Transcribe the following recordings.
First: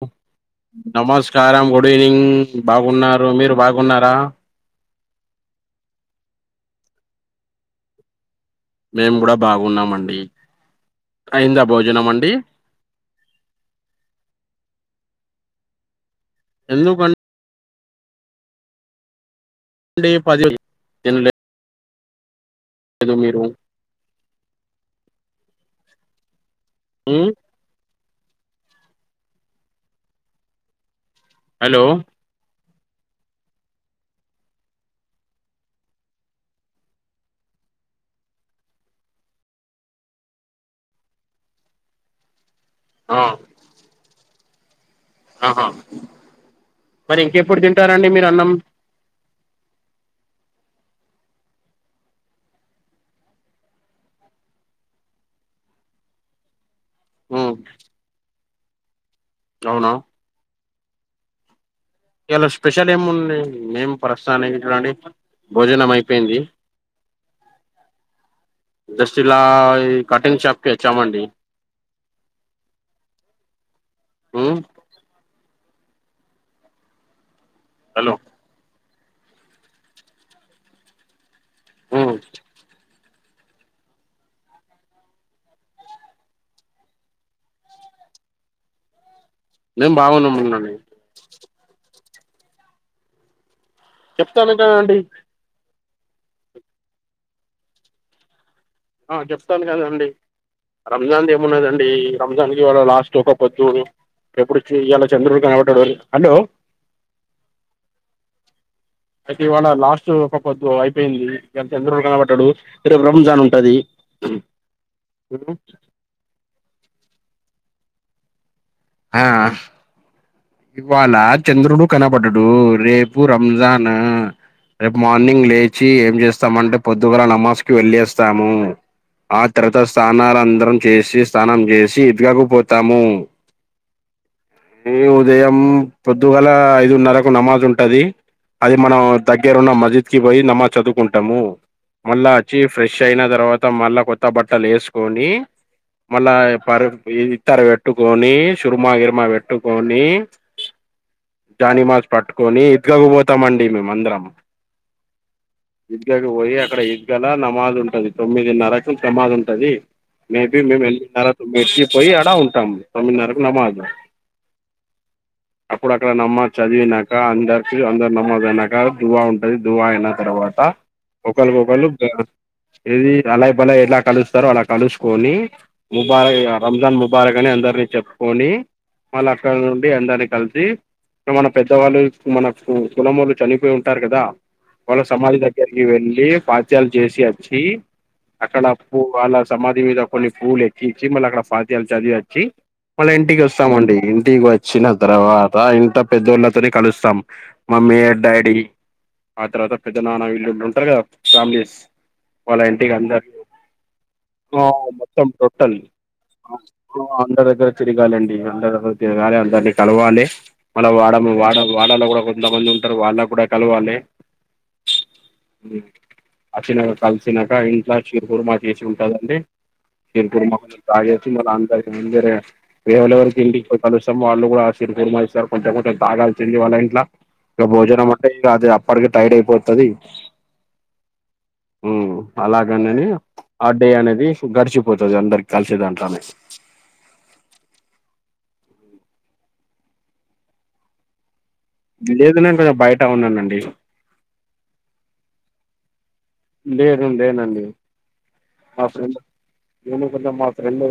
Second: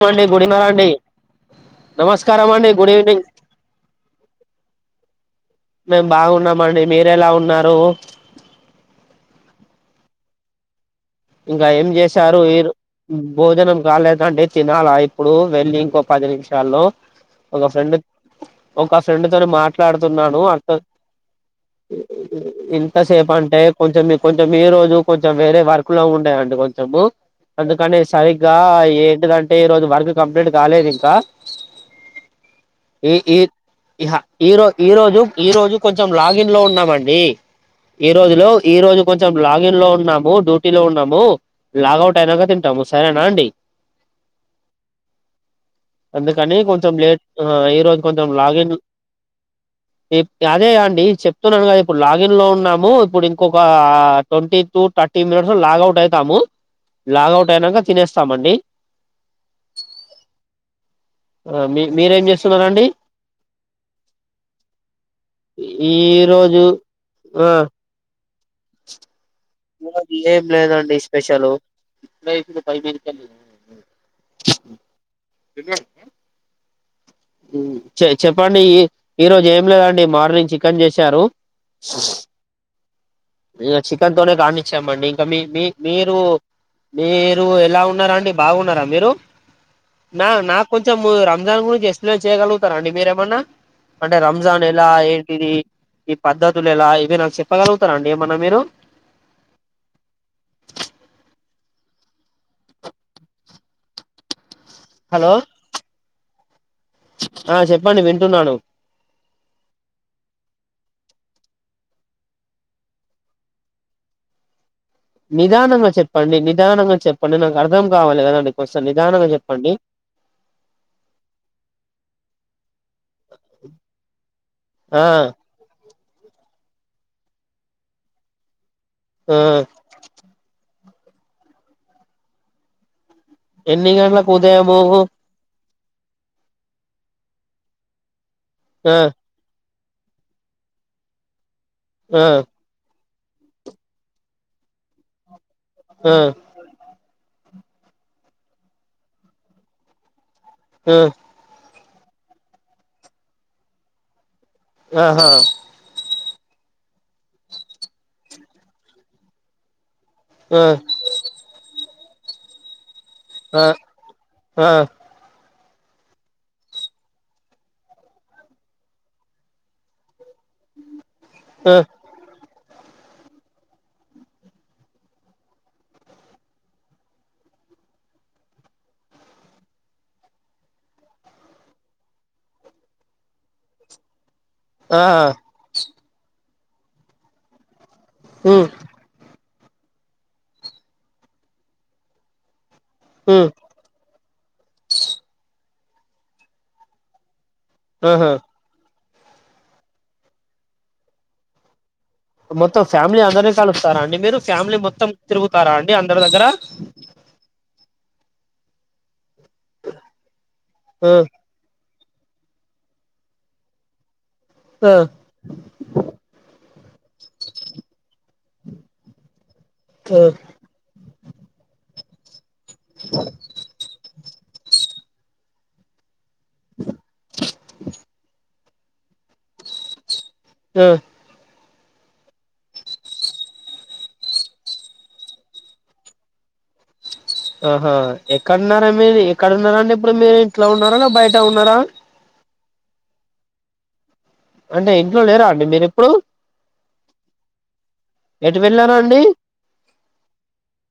పోండిబ్బుడి. నమస్కారం గుడివినింగ్ అండి good evening బాగున్నారు మీరు బాగున్నారా. మేము బాగున్నామండి మీరు ఎలా ఉన్నారు మేము కూడా బాగున్నామండి అయిందా ఇంకా ఏం భోజనం అండి చేసారు ఇర్ భోజనం కాలేదండి తినాలా ఇప్పుడు వెళ్లి ఇంక పది నిమిషాల్లో ఎందుకండి ఒక ఫేండ్ ఒక ఫేండ్ నీతోని మాట్లాడుతున్నాడు పది అంతె తినలేదు ఇంతసేపు మీరు అంటే కొంచెం మీ కొంచెం ఈ రోజు కొంచెం వేరే వర్క్ లో ఉండెయండి కొంచెం ము ఉమ్ అందుకని సరిగ్గా ఏంటిది అంటే ఈరోజు వర్క్ కంప్లీట్ కాలేదు ఇంకా హలో ఏ ఇ ఈహ ఈరో ఈరోజు ఈరోజు కొంచెం లాగిన్ లో ఉన్నామండి ఈరోజులో ఈరోజు కొంచెం లాగిన్లో ఉన్నాము డు డ్యూటీ లో ఉన్నాము లాగౌట్ అయినాక తింటాము ఆ సరేనా అండి ఆహా అందుకని కొంచెం మరి లేట్ ఇంకెప్పుడు ఈరోజు తింటారండి మీరు కొంచెం అన్నం లాగిన్ ఏ అదే అండి చెప్తున్నాను కదా ఇప్పుడు లాగిన్ లో ఉన్నాము ఇప్పుడు ఇంకొక twenty two thirty minute logout అయితాము లాగౌట్ ఉమ్ అయినాక తినేస్తామండి అవునా ఆ మీ మీరేం ఇయల చేస్తున్నారండి స్పెషల్ ఏముంది మేమ్ ప్రస్తాని ఇక్కడండి ఈరోజు ఆ జస్ చిన్న ఈ కటింగ్ ఏం షాప్ లేదండి తెరిచామండి స్పెషల్ ఉమ్మ్ తిన చె హలో చెప్పండి ఇ ఈరోజు ఏం లేదండి మార్నింగ్ చికెన్ చేశారు ఉమ్ షాషు ఇగ చికెన్ తోనే కానిచ్చామండి ఇంకా మి మి మీరు మీరు ఎలా ఉన్నారు అండి బాగున్నారా మీరు మేము నా బాగున్నాం నాకు అండి కొంచము రం రంజాన్ గురించి ఎక్స్ప్లెయిన్ చేయ్యగలుగుతారా అండి మీరేమన్నా అంటే చెప్తాను రంజాన్ ఎలా కదండి ఏంటిది ఈ పద్ధతులు ఎలా ఇవి నాకు చెప్పగలుగుతారా అండి ఏమన్న మీరు ఆ చెప్తాను కదాండి రంజాన్ది ఏమున్నాదండి రంజాన్కివాళ లాస్ట్ ఒక పొద్దు ఎప్పుడు ఇయల హలో చంద్రుడు కనవడ్డరోజు హలో ఆ చెప్పండి వింటున్నాను అయితే ఇవాళ లాస్ట్ ఒక పొద్దు అయిపోయింది ఇ చంద్రుడు కనబడ్డాడు రేపు రంజాన్ ఉంటది కుమ్ నిదానంగా చెప్పండి నిదానంగా చెప్పండి నాకు అర్థం కావాలి కదండి కాస్త ఆ నిదానంగా చెప్పండి ఇవాళ చంద్రుడు కనపడ్డడు రేపు రంజాన్ నా రేపు ఆ మార్నింగ్ లేచి ఏం చేస్తామంటే పొద్దుగాల నమాజ్ కి వెళ్ళి వస్తాము ఆ తర్త స్నానాలందరం చేసి స్నానం చేసి ఈద్‌గాహ్కు పోతాము ఎన్ని గంట్లకు ఉదయము పొద్దుగల ఐదున్నరకు నమాజ్ ఉంటది అది ఆ మనం దగ్గరున్న మజ్ అజిత్ కి పోయి నమాజ్ చదువుకుంటాము ఆ మళ్ళా వచ్చి ఫ్రెష్ ఫేష్ అయిన తర్వాత మళ్ళా కొత్త బట్టలు ఎసుకొని ఆ మళ్ళా పర్ థార్ పెట్టుకొని సుర్మాగిర్మా గాట్టుకొని ఆ అనిమాస్ పట్టుకొని ఇంట్లకు పోతామండి మేమందరం ఆహా కపోయి అక్కడ ఇదగల నమాజ్ ఉంటది తొమ్మిదిన్నరకు నమాజ్ ఉంటది మేబి ఆ మేము [unintelligible] పోయి అడ ఉంటాము తొమ్మిదిన్నరకు ఆ నమాజు ఆ అప్పుడు అక్కడ నమాజ్ చదివినక అందరికి అందరు నమాజ్ అయినాక దువా ఉంటది దువా అయిన తర్వాత ట్ట ఒకల్ ఆ గోకల్ ఏది అలయ్ బలయ్ ఎట్లా కలుస్తారో అలా కలుసుకొని ముబారక్ అ రంజాన్ ముబారక్ అని అందర్ అందరిని చెప్పుకొని వాళ్ళ అక్కడ నుండి అందరినీ కలిసి మన పెద్దవాళ్ళు మన కులమోళు చనిపోయి ఉంటారు కదా ఆ వాళ్ళ సమాధి దగ్గరికి వెళ్ళి పాచ్యాలు చేసి వచ్చి అక్కడ ఉమ్ పూ వాళ్ళ సమాధి మీద కొన్ని పువ్వులు ఎక్కించి మళ్ళీ అక్కడ పాత్యలు చదివి వచ్చి మళ్ళ ఇంటికి ఉమ్ వస్తామండి ఇంటికి వచ్చిన తర్వాత ఇంట పెద్దోళ్ళతోనే కలుస్తాం మమ్మీ అండ్ ఆహా డాడీ ఆ తర్వాత పెద్ద నాన్న వీల్లుళు ఉంటారు కదా ఫ్యామిలీస్ వాళ్ళ మొత్తం ఇంటికి ఫ్యామిలీ అందరు అందరినీ కలుస్తారా అండి మీరు ఫ్యామిలీ మొత్తం తిరుగుతారా టోటల్ అండి అందరి దగ్గర అందరి దగ్గర తిరగాలండి అందరి దగ్గర తిరగాలి అందరిని కలవాలి మళ ఆ వాడము వాడం ల గుడా కొంతమంది ఉంటారు వాళ్ళ కూడా కలవాలి ఆ అచ్చినక కల్సినక ఇంట్లా శషర్ కుర్మా చేసి ఉంటదండి ఆ శీర్పుర్మా కొ తాగేసి మళ్ళ అంతరరే ఇవలేవరికీ ఇంటికి పో కలుస్తామో వాల్లు కూడా ఆశీర్ కుర్మా ఇస్తార్ కొంచం కొంచం తాగలే సింధే వాళ్ళ ఇంట్లా ఇక భోజనం అంటే ఇ అది అప్పటికి టైడ్ అయిపోతది ఆ ఉ అలాగనేది ఆ డే అనేది గడిచిపోతది అందరికి కలిసే దంట్లనే ఆహా ఎక్కడున్నార మీరు ఎక్కడున్నారాండీ ఇప్పుడు మీరు ఇంట్లో ఉన్నార లేక్ బయట ఉన్నారా లేదు నేను బయట ఉన్నానండి అంటే ఇంట్లో లేరా అండి మీరు ఎప్పుడు లేదు లేనండి ఎటు మా వెళ్ళారా ఫ్రెం అండి నేను కొంచం మా ఫ్రెండు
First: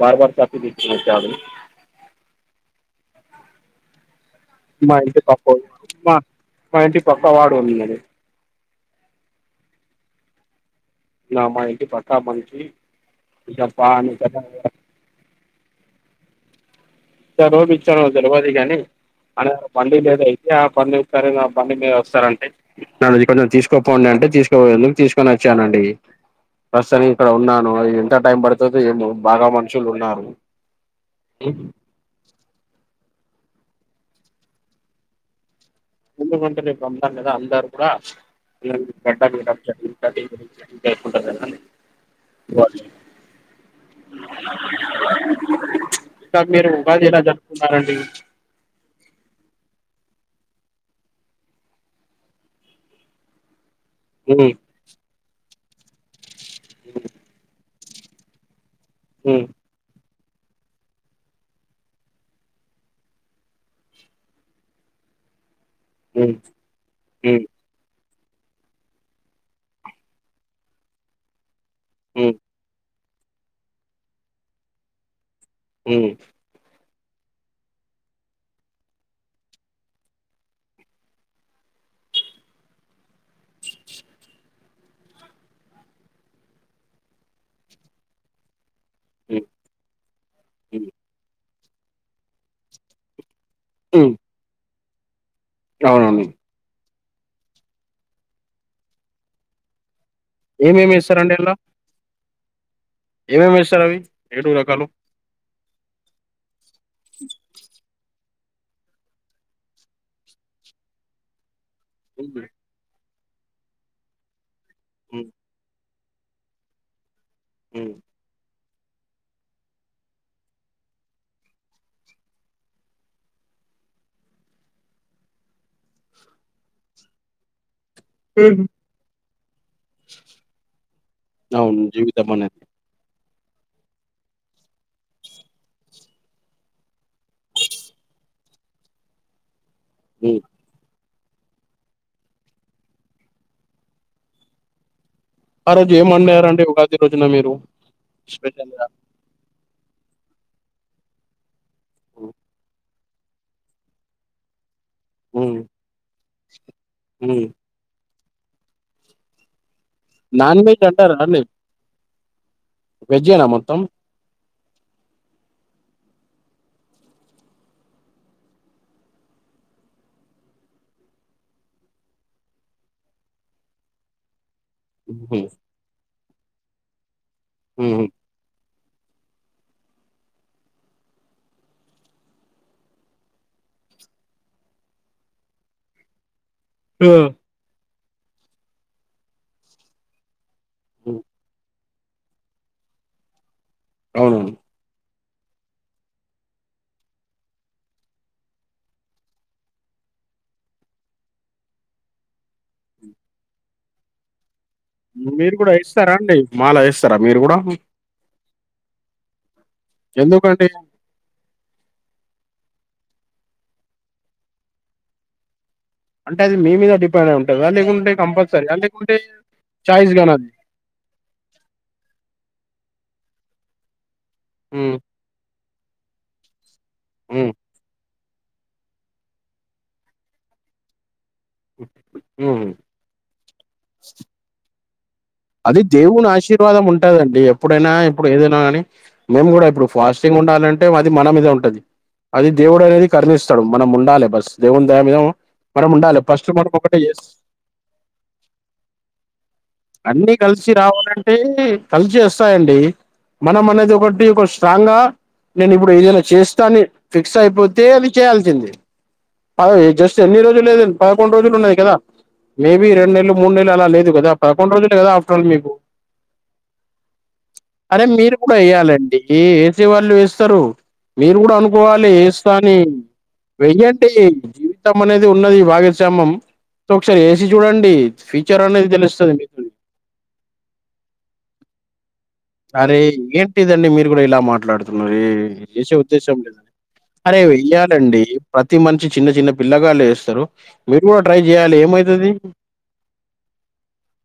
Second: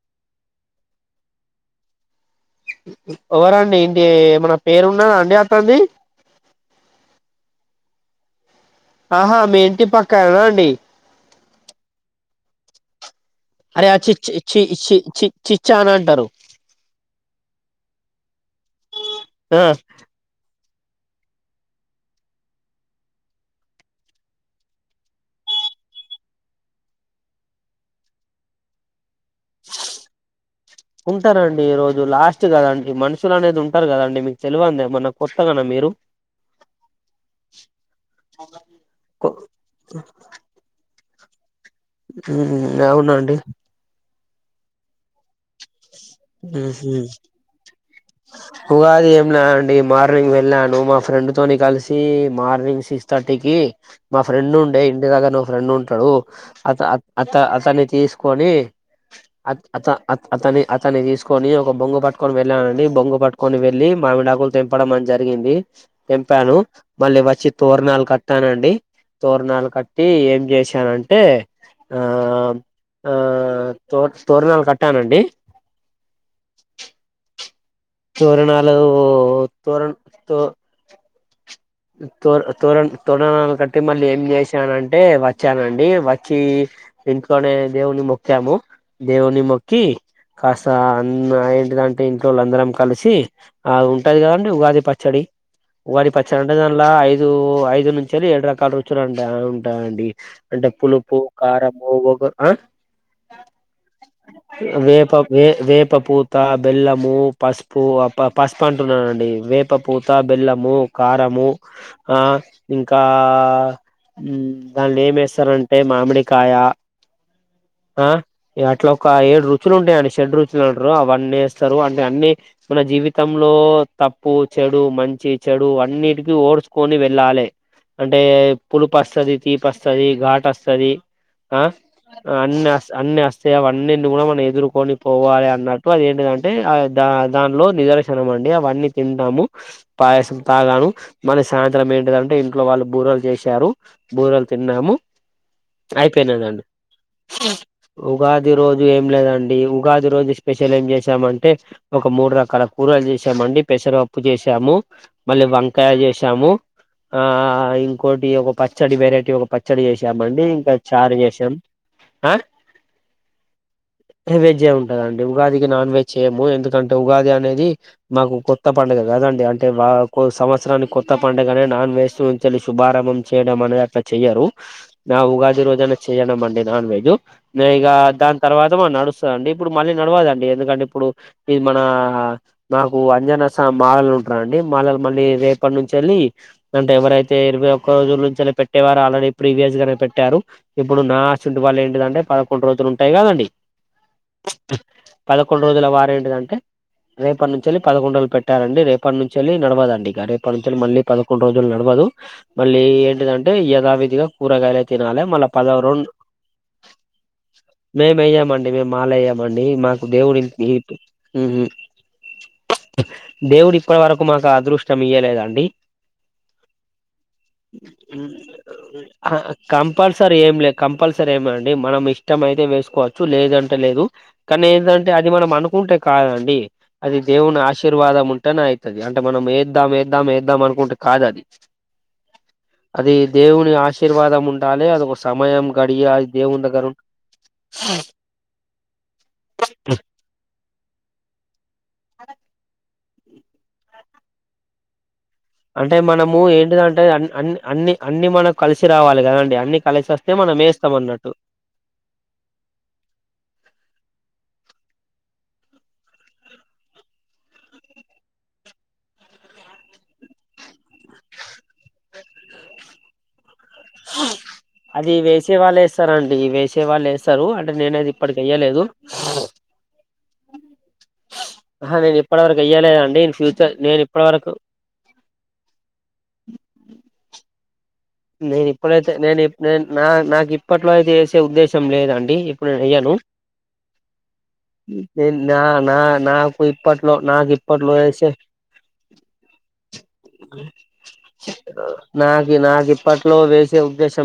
బార్ బార్ [unintelligible] ఓవరండి మీ ఏంది మా ఇంటి పక్క మా ఇంటి పక్క వాడుంన్నది ఆహా మీ ఇంటి పక్కనా అండి నా మా ఇంటి పక్క మంచి అరే ఆ చి చి చి చి యి చి చిచ్చా అని అంటారు ఇ రోపిచ్చాను తెలువది గాని అడ ఆ వండి లేదయి ఆ పండిస్తార నా బండి మీద వస్తారంటే నన్ను ఇకడ్ నుంచి తీసుకోపొండంటే అంటే తీసుకోపోయిండు తీసుకొ వచ్చి వచ్చానండి ప్రస్తుతనికి ఇక్కడ ఉన్నాను అద్ ఎంత టైం పడుతుంది ఏమో బాగా మనుషులు ఉన్నారు ఉంటారండి ఈ రోజు లాస్ట్ కదండి మనుషులు అనేది ఉంటారు కదండి మీకు తెలిన్ దా ఎమన్నా కొత్తగన మీరు ఎందుకంటే రేప్ రంజాన్ కదా అందరు కూడా [inaudible] కుంటర్ కద్ అండి ఉమ్ అవునండి ఇంకా మీరు ఉగాది ఉహుమ్ ఎలా జరుపుకున్నారండి ఉగాది ఎంలేదండీ నింగ్ వెళ్ళాను మా ఫ్రెండ్ తోని కలిసి మార్నింగ్ సిక్స్ థర్టీకి మా ఉమ్, ఫ్రెండ్ ఉండే ఇండీ దగర ను్ ఫ్రెండ్ ఉంటాడు అత అ అతన్ని తీసుకొని ఉమ్, అ అత అతని అతన్ని తీసుకొని ఒక బొంగు పట్టుకొని వెళ్ళానండి బొంగు పట్టుకొని వెళ్ళి మామిడాకులు తెంపడం అని జరిగింది ఉమ్, తెంపాను మళ్ళీ ఉమ్, వచ్చి తోరనాలు కట్ తానండి తోరణాలు కట్టి ఏం చేశానంటే ఆ ఉమ్, ఆ తో స్టోరణాలు కట్టానండి ఇమ్ తోరణాలు తోరణ తో తోర తోరణ తోరణాలు కట్టి మళ్ళీ ఏం చేసానంటే వచ్చానండి వచ్చి ఇంట్లోనే దేవుని మొక్కము దేవుని ఉమ్, మొక్కి కాస్త ఉమ్, అ మ్ ఏంటిదంటే ఇంట్లోల్ అందరం కలిసి ఆ ఉంటాది కదండి ఉగాది పచ్చడి అవునండి ఆన్ల ఐదు ఐదు నుంచొని ఏడు రకాల రుచులుంటా ఉంటాయిండి అంటే ఏమేమి పులుపు కారము వగర్ ఆ ఏమేమీ వేస్తారు అవి ఏడు రకాలు వేపపూత బెల్లము పసుపు అ ప పసుపు అంటున్నానండి వేప పూత బెల్లము కారము ఆ ఉమ్, ఇంకా ఆ మ్ ధన్లా ఉమ్. ఏమేస్తారంటే మామిడికాయ హ్మ్ ఆ ఇగ అట్లా ఒక ఏడు రుచులు ఉంటాయండి షెడ్ రుచులు అంటారు అవన్నీ వేస్తారు అంటే అన్ని మన జీవితంలో తప్పు చెడు మంచి చెడు అన్నిటికి ఓర్చుకొని వెళ్ళాలె అంటే హ్మ్. పులుపు అస్తది తీపి అస్తది ఘాటు అస్తది ఆ అవును జీవితం ఆ అనేది అనియాస్ అనియాస్ సో వన్నింటిని కూడా మనం ఎదుర్కొని పోవాలే అన్నట్టు అది ఏంటిదంటే ఆ ద దానిలో నిదర్శనం ఆన్ డే ఆవన్నీ తింటాము పయసం హ్మ్ తాగాను మన సాయంత్రం ఏంటిదంటే ఇంట్లో వాళ్ళు బూరలు చేశారు బూరలు తిన్నాము ఆ రోజు ఏం ఒండరూ అయిపోయినదండి అండి ఉగాద్ ఉగాది రోజు ఏం లేదండి ఈ ఉగాది రోజు స్పెషల్ ఏం చేశామంటే ఒక మూడు హ్మ్. రకాల కూరలు చేసామండి పెసరాపప్పు చేసాము మళ్ళీ హ్మ్. వంకాయ చేసాము ఆ హ్మ్. ఇంకోటి ఒక పచ్చడి వెరైటీ ఒక పచ్చ చ్చడి చేసామండి నాన్ ఇంకా చారు చేసాం అ వెజ్జెనా మొత్తం వేజ్ ఏ ఉంటదండి ఉగాదికి నాన్ వెజ్ చేయము ఎందుకంటే ఉగాది అనేది మాకు కొత్త పండుగ కదం డి అంటే మాకు సంవత్సరానికి కొత్త పండుగనే నాన్ వెజ్ంచినుంచెలి శుభారంభం చేయడం అనే అట్లా చెయ్యారు నా హుహు. ఉగాది రోజన చేయన మండి నాన్ వెజ్ నే ఇగ హుహు. దాని తర్వా నడుస్తుందిండి ఇప్పుడు మళ్ళీ నడవదండి ఎందుకంటే ఇప్పుడు ఇది మనా నాకు అంజనా సామ్ మాలల ఉంటారండి మాలలు మళ్ళీ రేపటి నుంచెలి అంటే ఆ! ఎవరైతే ఇరవై ఒక్క రోజుల నుంచెలి పెట్టేవారు ఆల్రెడీ ప్రీవియస్ గానే పెట్టారు ఇప్పుడు నా హ్మ్. ఇవాల్ళ ఏంటి అంటే పదకొండు రోజులుంటయి కదండి అవునవును పదకొండు రోజుల వార ఏంటిదంటే రేపటి నుంచెలి పదకొడురోలు పెటల్లండి రేపటి నుంచెలి నడవాలండి ఇక రేపటి నుంచెలి మళ్ళీ పదకండు రోజు నడవాల్ లీ మళ్ళీ ఎంటిదంటే యధావిధిగా కూరగాయల మీరు కూడా ఎస్తారా అండి మాలా ఎస్తారా మీరు కూడా వేయ్యామండి మేము మాల వేయ్యామండి మాకు దేవుడి ఎందుకండి? మ్ దేవుడు ఇపడీ వరకు మాకు ఆ అదృష్టం ఇయాలేదండి అంటే అది మీ మీద డిపెండ్ అయి ఉంటదా? లేకుంటే కంపల్సరీయా? లేకుంటే అ చాయిస్ గానా కంపల్సరీ అది? ఏం లే కంపల్ రీ ఏయమండి మనం ఇష్టం అయితే వేసుకోవచ్చు లేదంటే లేదు కానీ హ్మ్. ఎందంటే అది మనం అను ఉంటే కాదండి అది హ్మ్. దేవుని ఆశీర్వాదం ఉంట ట్టనే ఐతది అంటే మనం ఎద్దం ఎద్దం ఎద్దం అనుకుంటే కాద్ అది హుహు. అది దేవుని ఆశీర్వాదం ఉండాలే అది ఒక సమ అది దేవుని ఆశీర్వాదం ఉంటదండి ఎప్పుడైనా ఇప్పుడు ఏదైనా కానీ మేము కూడా ఇప్పుడు ఫాస్టింగ్ ఉండ అనంటే అది మన మీద ఉంటది అది దేవుడు అనేది కరుణిస్తాడు మనం ఉండాలె బస్ దేవుని దయ మీద మనం అంటే ఉండాలి మనము ఫస్ట్ మనం ఒకటే ఏంటిదంటే చేస్ అన్ అన్ అన్ని అన్ని మనకు కలిసి రావాలి కదండి అన్ని కలిసి వస్తే అన్నీ మనం కలిసి వేస్తాం అన్నట్టు రావాలంటే కలిసి వస్తాయండి మనమనక్ అది ఒకటీ ఒక స్ట్రాంగ్ గా నేను ఇప్పుడు ఏదైనా చేస్తాని ఫిక్స్ అయిపోతే అది చేయాల్సిందే కాదది జస్ట్ ఎన్ని రోజులు లేదండి పదకొండు రోజులు ఉన్నయి కదా మూడు నెల అలా లేదు కదా [unintelligible] అది ఆఫట్రల్ల్ వేసే మీకు వాళ్ళు వేస్తారండి వేసే వాళ్ళు వేస్తారు అంటే నేనైతే అరేయ్ మీరు ఇప్పటికి కూడా వెయ్యలేదు వేయలాండి ఏ ఏసీ వాలు వేస్తరు మీరు కూడా ఆహా అనుకోవాలి నేను ఇప్పటి వరకు ఏస్తాని ఎయ్యలేదండి ఇన్ ఫ్యూచర్ నేను వెయ్యండి ఇప్పటి వరకు జీవితం అనేది ఉన్నది భాగశ్యామం ఒకసారి ఏసీ చూడండి ఫ్యిచర్ నేను అనేది ఇప్పుడైతే తెలుస్తు నేను ఇప్ నేను నా నాకు ఇప్పట్లో అయితేయేసే ఉద్దేశం లేదండి ఇప్ అరే ఏంటిదండి మీరు కూడా ఇలా మాట్లాడుతున్నారే నేను నా వేసే నా ఉద్దేశం నాకు ఇప్పట్లో లే నాకు ఇప్పట్లో తీయాలండి వేసే ప్రతి మంచి చిన్న చిన్న పిల్లగాళ్లేస్తారు మీరు కూడా ట్రై జెయాలి ఏమైతది నాకు నాకు ఇప్పట్లో వేసే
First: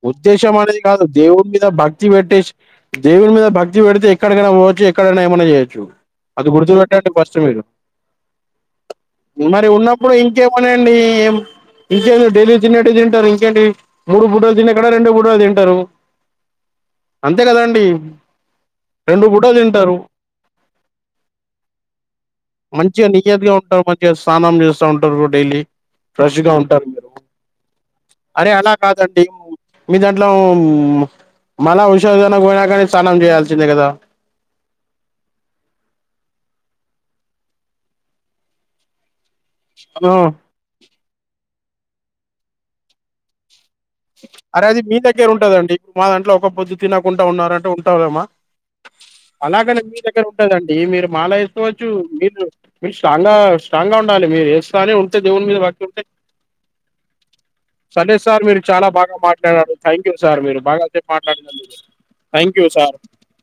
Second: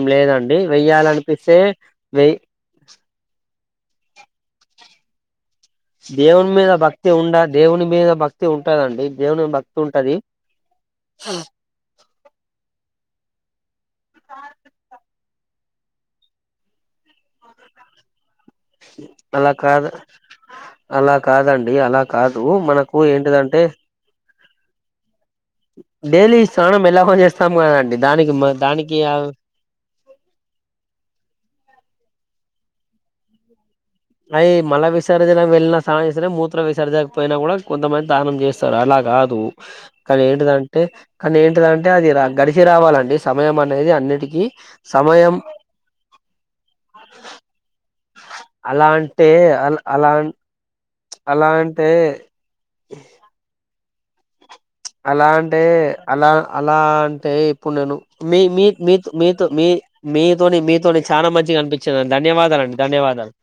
ఉద్దేశం లేదండి అనేది కాదు దేవుడి వెయ్యాలనిపిస్తే మీద భక్తి వెయ్ పెట్టెశీ దేవుని మీద భక్తి పెడితే ఎక్కడికైనా పోవచ్చు ఎక్కడైనా ఏమన్న చేయ్ చు అది దేవుని మీద భక్తి గుర్తుపట్టండి ఉండ ఫస్ట్ మీరు దేవుని మీద భక్తి ఉంటదండి దేవుని మరి భక్తి ఉన్నపుడు ఉంటది ఇంకెమ్మన్ అండి ఇంకేంది డైలీ తినట్టే తింటరు ఏంటి మూడు పూటలు తినేకాడ రెండు పూటలు తింటారు అంతే కదండీ అలా కాదు అలా కాదండి అలా కాదు మనకు ఏంటిదంటే తానం చేస్తా ఉంటరు డైలీ ఫ్రెష్ డైలీ గా స్నానం ఉంటారు మీరు ఎలాగో చేస్తాం కదండి దానికి దానికి మీ దాంట్లో మ్ మళ ఉషోధన పోయినగాని స్నానం చేయాల్సిందే కదా అయి మళ విసర్జిన వెళ్ళిన సానంజెస్తేనే మూత్ర విసర్జకపోయినా కూడా కొంతమంది తానం చేస్తారు అలాగాదు మ్ ఆ, కానీ ఏంటిదంటే కానీ ఏంటిదంటే అదిరా గడిచి రావాలండి సమయం అన్ అరే అది మీ దగ్గర ఉంటదండి మా దాంట్లో ఒక పొద్దు తినకుండా ఉంన్నారంటే ఉంటాలేమా అలా అంటే అలా అలాగనే మీ అలా దగ్గర ఉంటదండి మీరు మాల అలా యేసుకోవచ్చు అంటే మీరు మీరు స్ట్రాంగ్ గా స్ట్రాంగ్ గా ఉండాలి మీరు ఏస్ ప్చ్ అలా అంటే అలా అలా అంటే ఇప్పుడు నేను సరే మీ సార్ మీరు మీ చాలా మీత్ బాగా మీత్ మీ మాట్లాడారు థ్యాంక్ యూ సార్ మీతోని మీరు మీతోని బాగాసేపు చానా మంచిగా మాట్లాడినందుకు అన్పించిందండి థ్యాంక్ యూ ధన్యవాదాలండి సార్ ధన్యవాదాలు